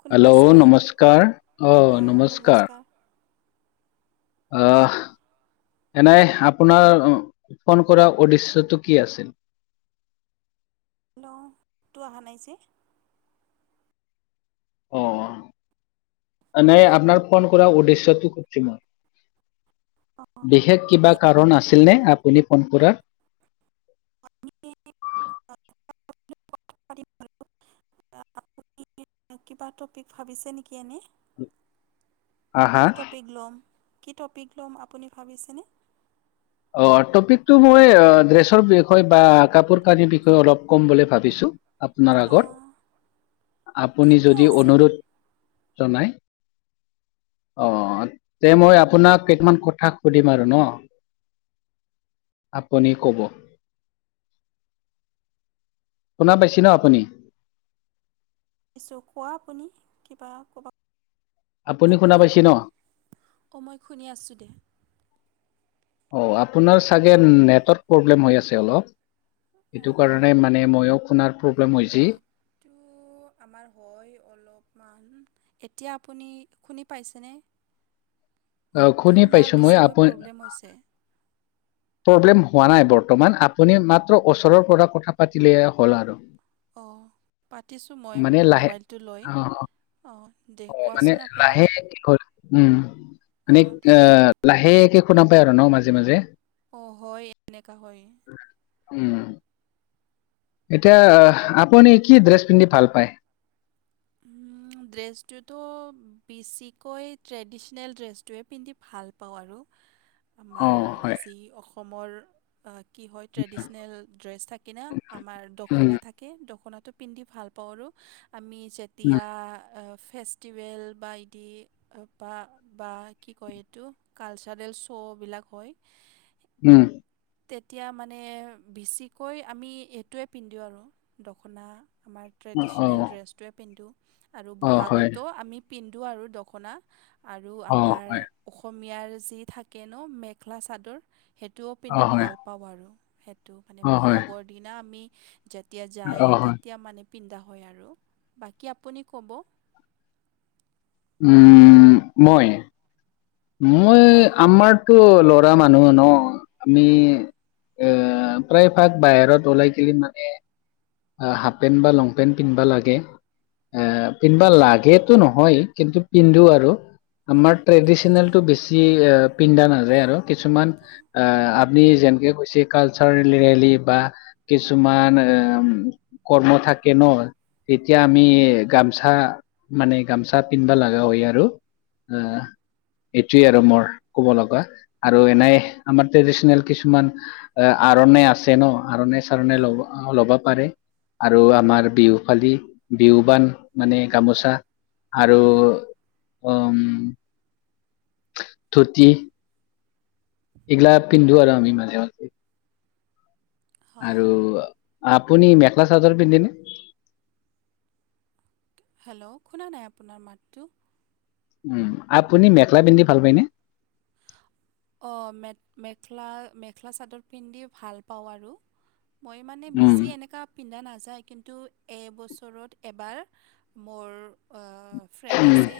শুনি হেল্ল' পাইছে নমস্কাৰ। অ', নমস্কাৰ। অহ। এনাই আপোনাৰ ফোন কৰা উদ্দেশ্যটো কি আছিল? [unintelligible] তো অহা নাই যে অ',। এনাই আপোনাৰ ফোন কৰা উদ্দেশ্যতো শুধছো মই? বিশেষ কিবা কাৰণ আছিলনে আপুনি ফোন কৰা? [unintelligible] আপুনি কিবা টপিক ভাবিছে নেকি? কেনে, আহা কি টপিক ল'ম? কি টপিক ল'ম, আপুনি ভাবিছেনে? অ', টপিকটো মই ড্ৰেছৰ বিষয়ে বা কাপোৰ কানিৰ বিষয়ে অলপ ক'ম বুলি ভাবিছো? আপোনাৰ আগত, অঁ আপুনি ঠিকে যদি আছে অনুৰোধ জনাই। অ', তে মই আপোনাক কেইটামান কথা সুধিম আৰু নহ? আপুনি ক'ব। শুনা পাইছি নহ আপুনি? পিছে কোৱা আপুনি, কিবা কবা আপুনি শুনা পাইছে ন [unintelligible] মই শুনি আছোঁ দে। অ', আপোনাৰ চাগে নেটৰ্ প্ৰব্লেম হৈ আছে অলপ? সেইটো অঁ কাৰণে মানে, মইো শুনাৰ প্ৰব্লেম হৈছে নেটটো আমাৰ হয় অলপমান এতিয়া আপুনি শুনি পাইছেনে? অ শুনি মাতটোও পাইছো মই আপু বেছিকৈ প্ৰব্লেম হৈছে প্ৰব্লেম হোৱা নাই বৰ্তমান, আপুনি মাত্ৰ ওচৰৰ পৰা কথা পাতিলে হ'ল আৰু অ', পাতিছো মই মানে লাহে মোবাইলটো লৈ অ অ', দে অ মানে কোৱাচোন আপুনি লাহে কি হ'ল উম, মানে অঁ দে অ', লাহেকে শুননা পায় আৰু ন মাজে মাজে- অ', য় এনেককা হয়- উম, এতিয়া, আপুনি কি ড্ৰেছ পিন্ধি ভাল পায়? উম, ড্ৰেছটোতো, বেছিকৈ ট্ৰেডিশনেল ড্ৰেছটোৱে পিন্ধি ভাল পাওঁ আৰু অ আমাৰ হয় যি অসমৰ কি হয়, ট্ৰেডিচনেল ড্ৰেছ থাকে না আমাৰ দখোনা উম থাকে দখনাত টো পিন্ধি ভাল পাওঁ আৰু আমি উম যেতিয়া ফেষ্টষ্টিভেল বা এদি বা বা কি কয় এইটো কালচাৰেল শ্ব' [unintelligible] উম, তেতিয়া মানে বেছিকৈ আমি এইটোৱে পিন্ধো আৰু দখোনা আমাৰ অ ট্ৰেডিচনেল ড্ৰেছটোৱে পিন্ধোঁ আৰু অ হয় বহাগতো আমি [unintelligible] আৰু দখনা আৰু অ আমাৰ হয় অসমীয়াৰ যি থাকে ন, মেখেলা চাদৰ সেইটোও অ পিন্ধি হয় ভাল পাওঁ আৰু সটো মানে অ হয় ব'হাগৰ দিনা আমি যেতিয়া অ হয় যায়, অ হয় তেতিয়া মানে পিন্ধা হয় আৰু বাকী আপুনি ক'ব উম, মই মই, হয় আমাৰতো লৰা মানুহ ন আমি এ প্ৰায় ভাগ বাহিৰত ওলাই কি মানে হাফ পেণ্ট, বা লং পেণ্ট, পিন্ধিবা লাগে এ পিন্ধবা লাগেতো নহয় কিন্তু পিন্ধো আৰু অঁ আমাৰ পিন্ধা যায় ট্ৰেডিচনেলটো বেছি পিন্ধা নাযায় আৰু কিছুমান অঁ যেনেকে কৈ কালচা ৰেলী বা কিছুমান ক থাকে ন তেতিয়া আমি গামচা মানে গামচা পিন্ধবা লগা হয় আৰু অ', এইটোৱে আৰু মোৰ কব লগা আৰু এনোই আমাৰ ট্ৰেডিশনেল কিছুমান কাৰণ আছে ন আণ চাৰণে অঁ লব ল'ব পাৰে আৰু আমাৰ বিহু পালী বিহু বান মানে গামোচা আৰু হয় উম, ধুতি এইলা পিন্ধো আৰু আমি মাজে ম হয় আৰু আ আপনি মেখেলা চাদৰ পিন্ধ ন? হেল্ল' শুনা নাই আপোনাৰ মাতটো উ, আপুনি মেখেলা পিন্ধি ভাল পায়নে? অ', মেখেলা মেখেলা চাদৰ পিন্ধি ভাল পাওঁ আৰু মই মানে উম বেছি এনেকা পিন্ধা নাযানো যায়, কিন্তু এবছৰত এবাৰ মোৰ ফ্ৰেণ্ড উম আছে,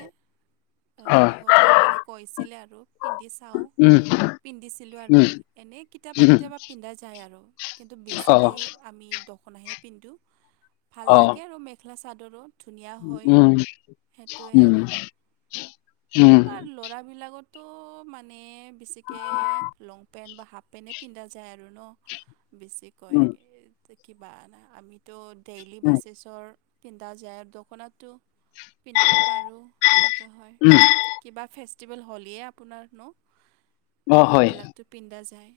অ ইহঁতে মানে কৈছিলে আৰু পিন্ধি চাওঁ। উম পিন্ধিছিলোঁ আৰু উম এনেই কেতিয়াবা উম কেতিয়াবা পিন্ধা যায় আৰু কিন্তু অ বেছিকেই আমি সখনাহে পিন্ধো ভাল অ লাগে আৰু মেখেলা চাদৰো ধুনীয়া হয় উম সেইটোৱে উম আৰু উম তোমাৰ ল'ৰা বিলাকত তো মানে বেছিকৈ লং পেণ্ট বা হাফ পেণ্টেই পিন্ধা যায় আৰু বেচি কয় উম কিবা আমিতো ডেইলী উম বেচিছৰ পিন্ধা যায় আৰু দখনাটো পিন্ধিব পাৰোঁ সেনেকুৱা হয় উম কিবা ফে ফেষ্টিভেল হ'লই আপোনাৰনো অ হয় সেইবিলাকতো পিন্ধা যায়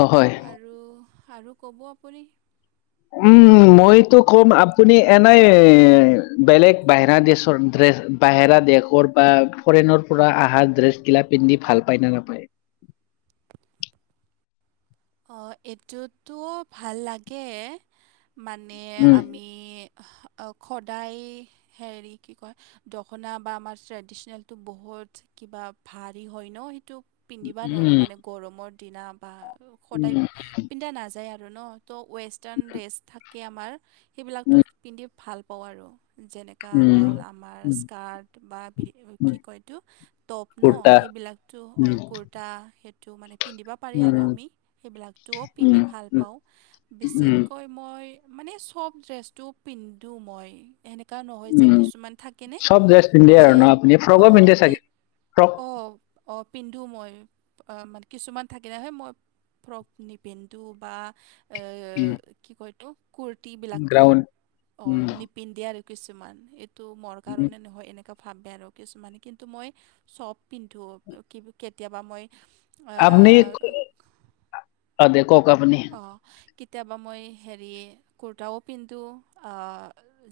অ হয় আৰু আৰু ক'ব আপুনি উম মইতো কম আপুনি এনোই বেলেগ বাহিৰা দেশৰ ড্ৰেছ বাহিৰা দেশৰ বা ফৰেনৰ পৰা আহা ড্ৰেছ গিলা পিন্ধি ভাল পায় নে নাপায় [inaudible] অ', এইটোতো ভাল লাগে মানে উম আমি সদায় হেৰি কি কয় দখনা বা আমাৰ ট্ৰেডিশনেলটো বহুত কিবা ভাৰি হয় ন সেইটো পিন্ধিবা নোৱাৰোঁ উম মানে গৰমৰ দিনা বা সদায় উম পিন্ধা নাযায় আৰু ন ত' ৱেষ্টাৰ্ণ ড্ৰেছ থাকে আমাৰ সেইবিলাকতো উম পিন্ধি ভাল পাওঁ আৰু যেনেকা উম হ'ল আমাৰ উম স্কাৰ্ট বা উম কি কয়টো টপ ন কুৰ্তা বিলাকতোঁ উম কুৰ্তা সেই মানে পিন্ধিব পাৰি আৰু উম আমি সেইবিলাকটোও উম পিন্ধি ভাল উম পাওঁ উম বেছিতকৈ মই মানে চব ড্ৰেছটো পিন্ধো মই এ এনেকা নহয় যে উম কিছুমান থাকেনে চব ড্ৰেছ পিন্ধে আৰু যে ন আপুনি ফ্ৰকো পিন্ধে অ' চাগে ফ্ৰক অ', অ', পিন্ধো মই মান কিছুমান থাকিলেহে মই ফ্ৰক নিপিন্ধো বা এ উম কি কয়তো কুৰ্ত বিিলাকতো গ্ৰাউন অ উম নিপিন্ধিয়ে আৰু কিছুমান এইটো মোৰ উম কাৰণে নহয় এনে ভাবে আৰু কিছুমানে কিন্তু মই চব পিন্ধো কেতিয়াবা মই আপনি অ' দে কওক আপুনি অঁ কেতিয়াবা মই হেৰি কুৰ্তাও পিন্ধো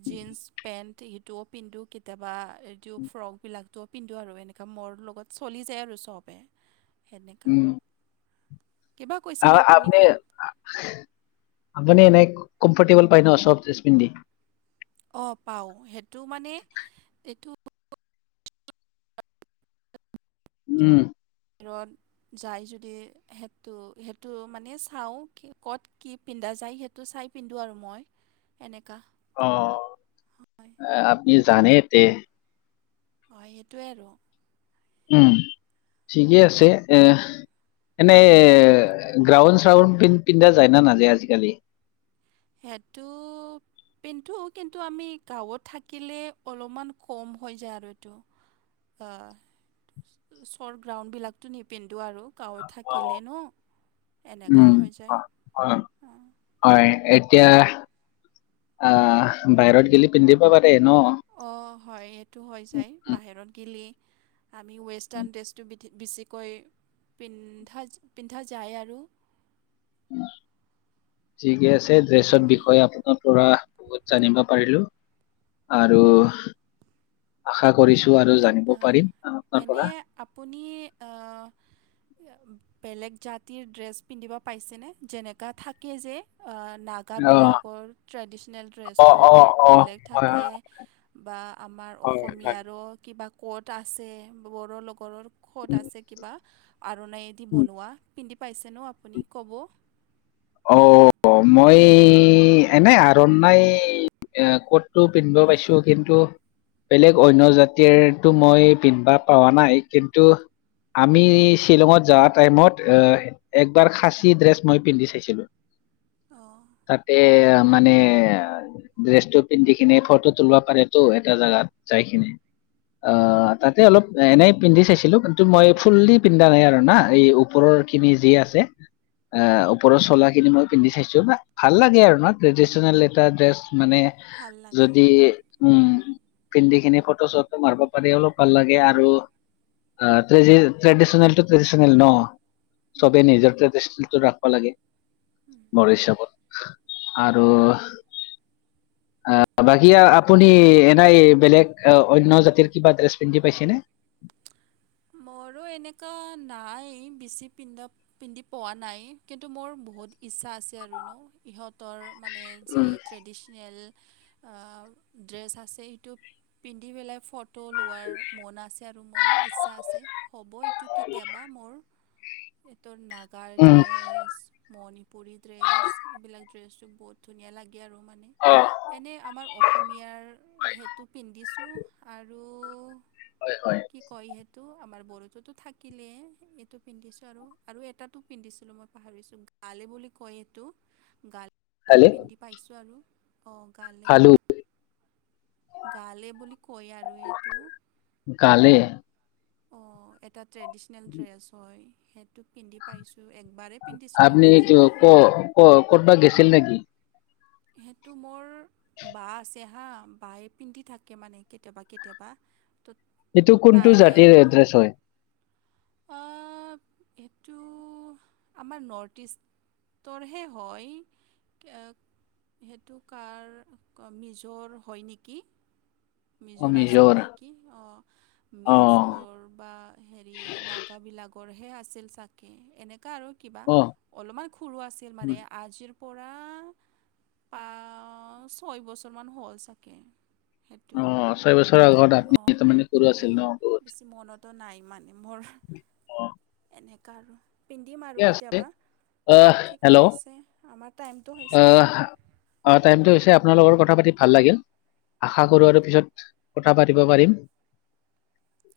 জিন্স পেণ্ট সেইটোও পিন্ধো কেতিয়াবা এইটো ফ্ৰক বিলাকটোও পিন্ধো আৰু এনেকা মোৰ লগত চলি যায় আৰু সবে সেনেকা উম কিবা কৈছিলে আপুনি কওক আপুনি এনেই কমফৰ্টেবল পায় ন চফ্টেছ পিন্ধি অ', পাও সেইটো মানে এইটো উম বাহিৰত যায় যদি সেইটো সেইটো মানে চাওঁ ক'ত কি পিন্ধা যাই সেইেতু চাই পিন্ধো আৰু মই এনেক অ', আপনি জানে তে হয় সেইটোৱে আৰু উম ঠিকেই আছে এ এনেই গ্ৰাউণ্ড চ্ৰাউণ্ডন্ পিন্ধা যায় না নাযায় আজিকালি সেইটো পিন্ধু কিন্তু আমি গাঁৱত থাকিলে অলপমান কম হৈ যায় আৰু এইটো চৰ্ট গ্ৰাউণ্ডবিলাকতো নিপিন আৰু গাওঁত অ থাকিলে নো এনেকুৱা উম হৈ যায় অ অ অ' হয় এতিয়া আহ বাহিৰত গেলি পিন্ধিব পাৰে ন অ', হয় এইটো হৈ উম, যায় উম, বাহিৰত গিলি আমি উম, ৱেষ্টাৰ্ণ ড্ৰেছটো বি বেছিকৈ পিন্ধা পিন্ধা যায় আৰু। ঠিকে আছে, ড্ৰেছৰ অ, বিষয়ে আপোনাৰ পৰা বহুত জানিব পাৰিলোঁ আৰু আশা কৰিছো আৰু এ জানিব পাৰিম আপোনাৰ এনে পৰা আপুনি বেলেগ জাতিৰ ড্ৰেছ পিন্ধিব পাইছেনে? যেনেকা থাকে যে অ নাগাবিলাকৰ ট্ৰেডিচনেল অ ড্ৰেছটো অ অলপ অ বেলেগ হয় থাকে, বা আমাৰ হয় হয় হয় অসমীয়াৰো কিবা ক'ত আছে, বড়ো লগৰৰ কত আছে কিবা, আৰুণাইদি বনোৱা পিন্ধি পাইছে ন' আপুনি ক'ব। অ', মই এনে আৰণ নাই এ ক'তটো পিন্ধিব পাইছোঁ কিন্তু বেলেগ অন্য জাতিৰটো মই পিন্ধবা পাৱা নাই কিন্তু আমি শ্বিলঙত যোৱা টাইমত, একবাৰ খাচী ড্ৰেছ মই পিন্ধি চাইছি লো। অ'। তাতেই মানে ড্ৰেছটো পিন্ধি কিনি ফটো তুলব পাৰে টো এটা জোগাত। চাইখিনি। অ', তাতেই অলপ এনেই পিন্ধি চাইছিলোঁ। কিন্তু মই ফুল্লি পিন্ধা নাই আৰু না এই ওপৰৰ খিনি যি আছে, অ', ওপৰৰ চোলা খিনি মই পিন্ধি চাইছোঁ, বা ভাল লাগে আৰু ন', ট্ৰেডিচনেল এটা ড্ৰেছ। মানে ভাল যদি লাগে উম, পিন্ধি খিনি ফটো চটো মাৰিব পাৰি, অলপ ভাল লাগে আৰু। অ', ট্ৰেডিচনেলটো ট্ৰেডিচনেল ন'। চবেই নিজৰ ট্ৰেডিচনেলটো ৰাখিব লাগে। মোৰ হিচাপত, আৰু [inaudible] অ', বাকি আপুনি এনেই বেলেগ, অন্য জাতিৰ কিবা ড্ৰেছ পিন্ধি পাইছেনে? [inaudible] মোৰো এনেকুৱা নাই, বেছি পিন্ধা পিন্ধি পোৱা নাই, কিন্তু মোৰ বহুত ইচ্ছা আছে আৰুনো, ইহঁতৰ মানে যি উম ট্ৰেডিচনেল অ', ড্ৰেছ আছে, সেইতো পিন্ধি পেলাই ফট ট' লোৱাৰ মন আছে আৰু মোৰ, ইচ্ছা আছে, হ'ব এইটো কেতিয়াবা মোৰ। [unintelligible] নাগাৰ উম ড্ৰেছ, মণিপুৰী ড্ৰেছ, এইবিলাক ড্ৰেছটো বহুত ধুনীয়া লাগে আৰু মানে, অ এনেই আমাৰ অসমীয়াৰ সেইটো পিন্ধিছোঁ আৰু হয় হয় কি কয় টো আমাৰ বড়তোতো থাকিলে এইটো পিন্ধিছোঁ আৰু, আৰু এটাতো পিন্ধিছিলোঁ মই পাহৰিছোঁ। গালে বুলি কয় সেইটো গাল টো খালে পিন্ধি পাইছোঁ আৰু, অ', গালে। খালো গালে বুলি কয় আৰু এইটো। [unintelligible] অ', এটা ট্ৰেডিচনেল ড্ৰেছ হয়, সেইটো পিন্ধি পাইছোঁ। একবাৰেই পিন্ধিছিলোঁ আপনি মানে ক, ক, ক'তবা গেছিল নেকি? সেইটো মোৰ বা আছে হা, বায়ে পিন্ধি থাকে মানে কেতিয়াবা কেতিয়াবা। তো এইটো কোনটো জাতিৰ ড্ৰেছ হয়। অ', সেইটো আমাৰ নৰ্থ ইষ্ট টৰহে হয়। সেইটো কাৰ, মিজ'ৰ হয় নেকি? মিজৰ আছিল নেকি? অ', অ মিজৰ বা হেৰি নাগাবলাক কৰহে আছিল চাগে, এনেকুৱা আৰু কিবা অ অলপমান সৰু আছিল উম, মানে, আজিৰ পৰা পা, ছয় বছৰমান হ'ল চাগে। সেইটো। অ ছয় বছৰৰ আগত আপুনি অ', তাৰমানে সৰু আছিল ন অঁ', বহুত বেছি মনতো নাই মানে মোৰ অ এনেকুৱা আৰু। পিন্ধিম আৰু ঠিকে আছে কেতিয়াবা, আহ ঠিকে হেল্ল' আছে, আমাৰ টাইমটো হৈছে। আহ অ', টাইমটো হৈছে। আপোনাৰ লগত কথা পাতি ভাল লাগিল, আশা কৰো আৰু পিছত কথা পাতিব পাৰিম।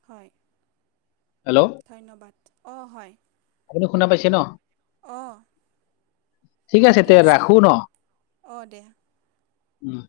হয়। হেল্ল' ধন্যবাদ, অঁ', হয়। আপুনি শুনা পাইছে ন'। অঁ', ঠিক ঠিকে তে আছে, ৰাখো ন অঁ', দে। উম।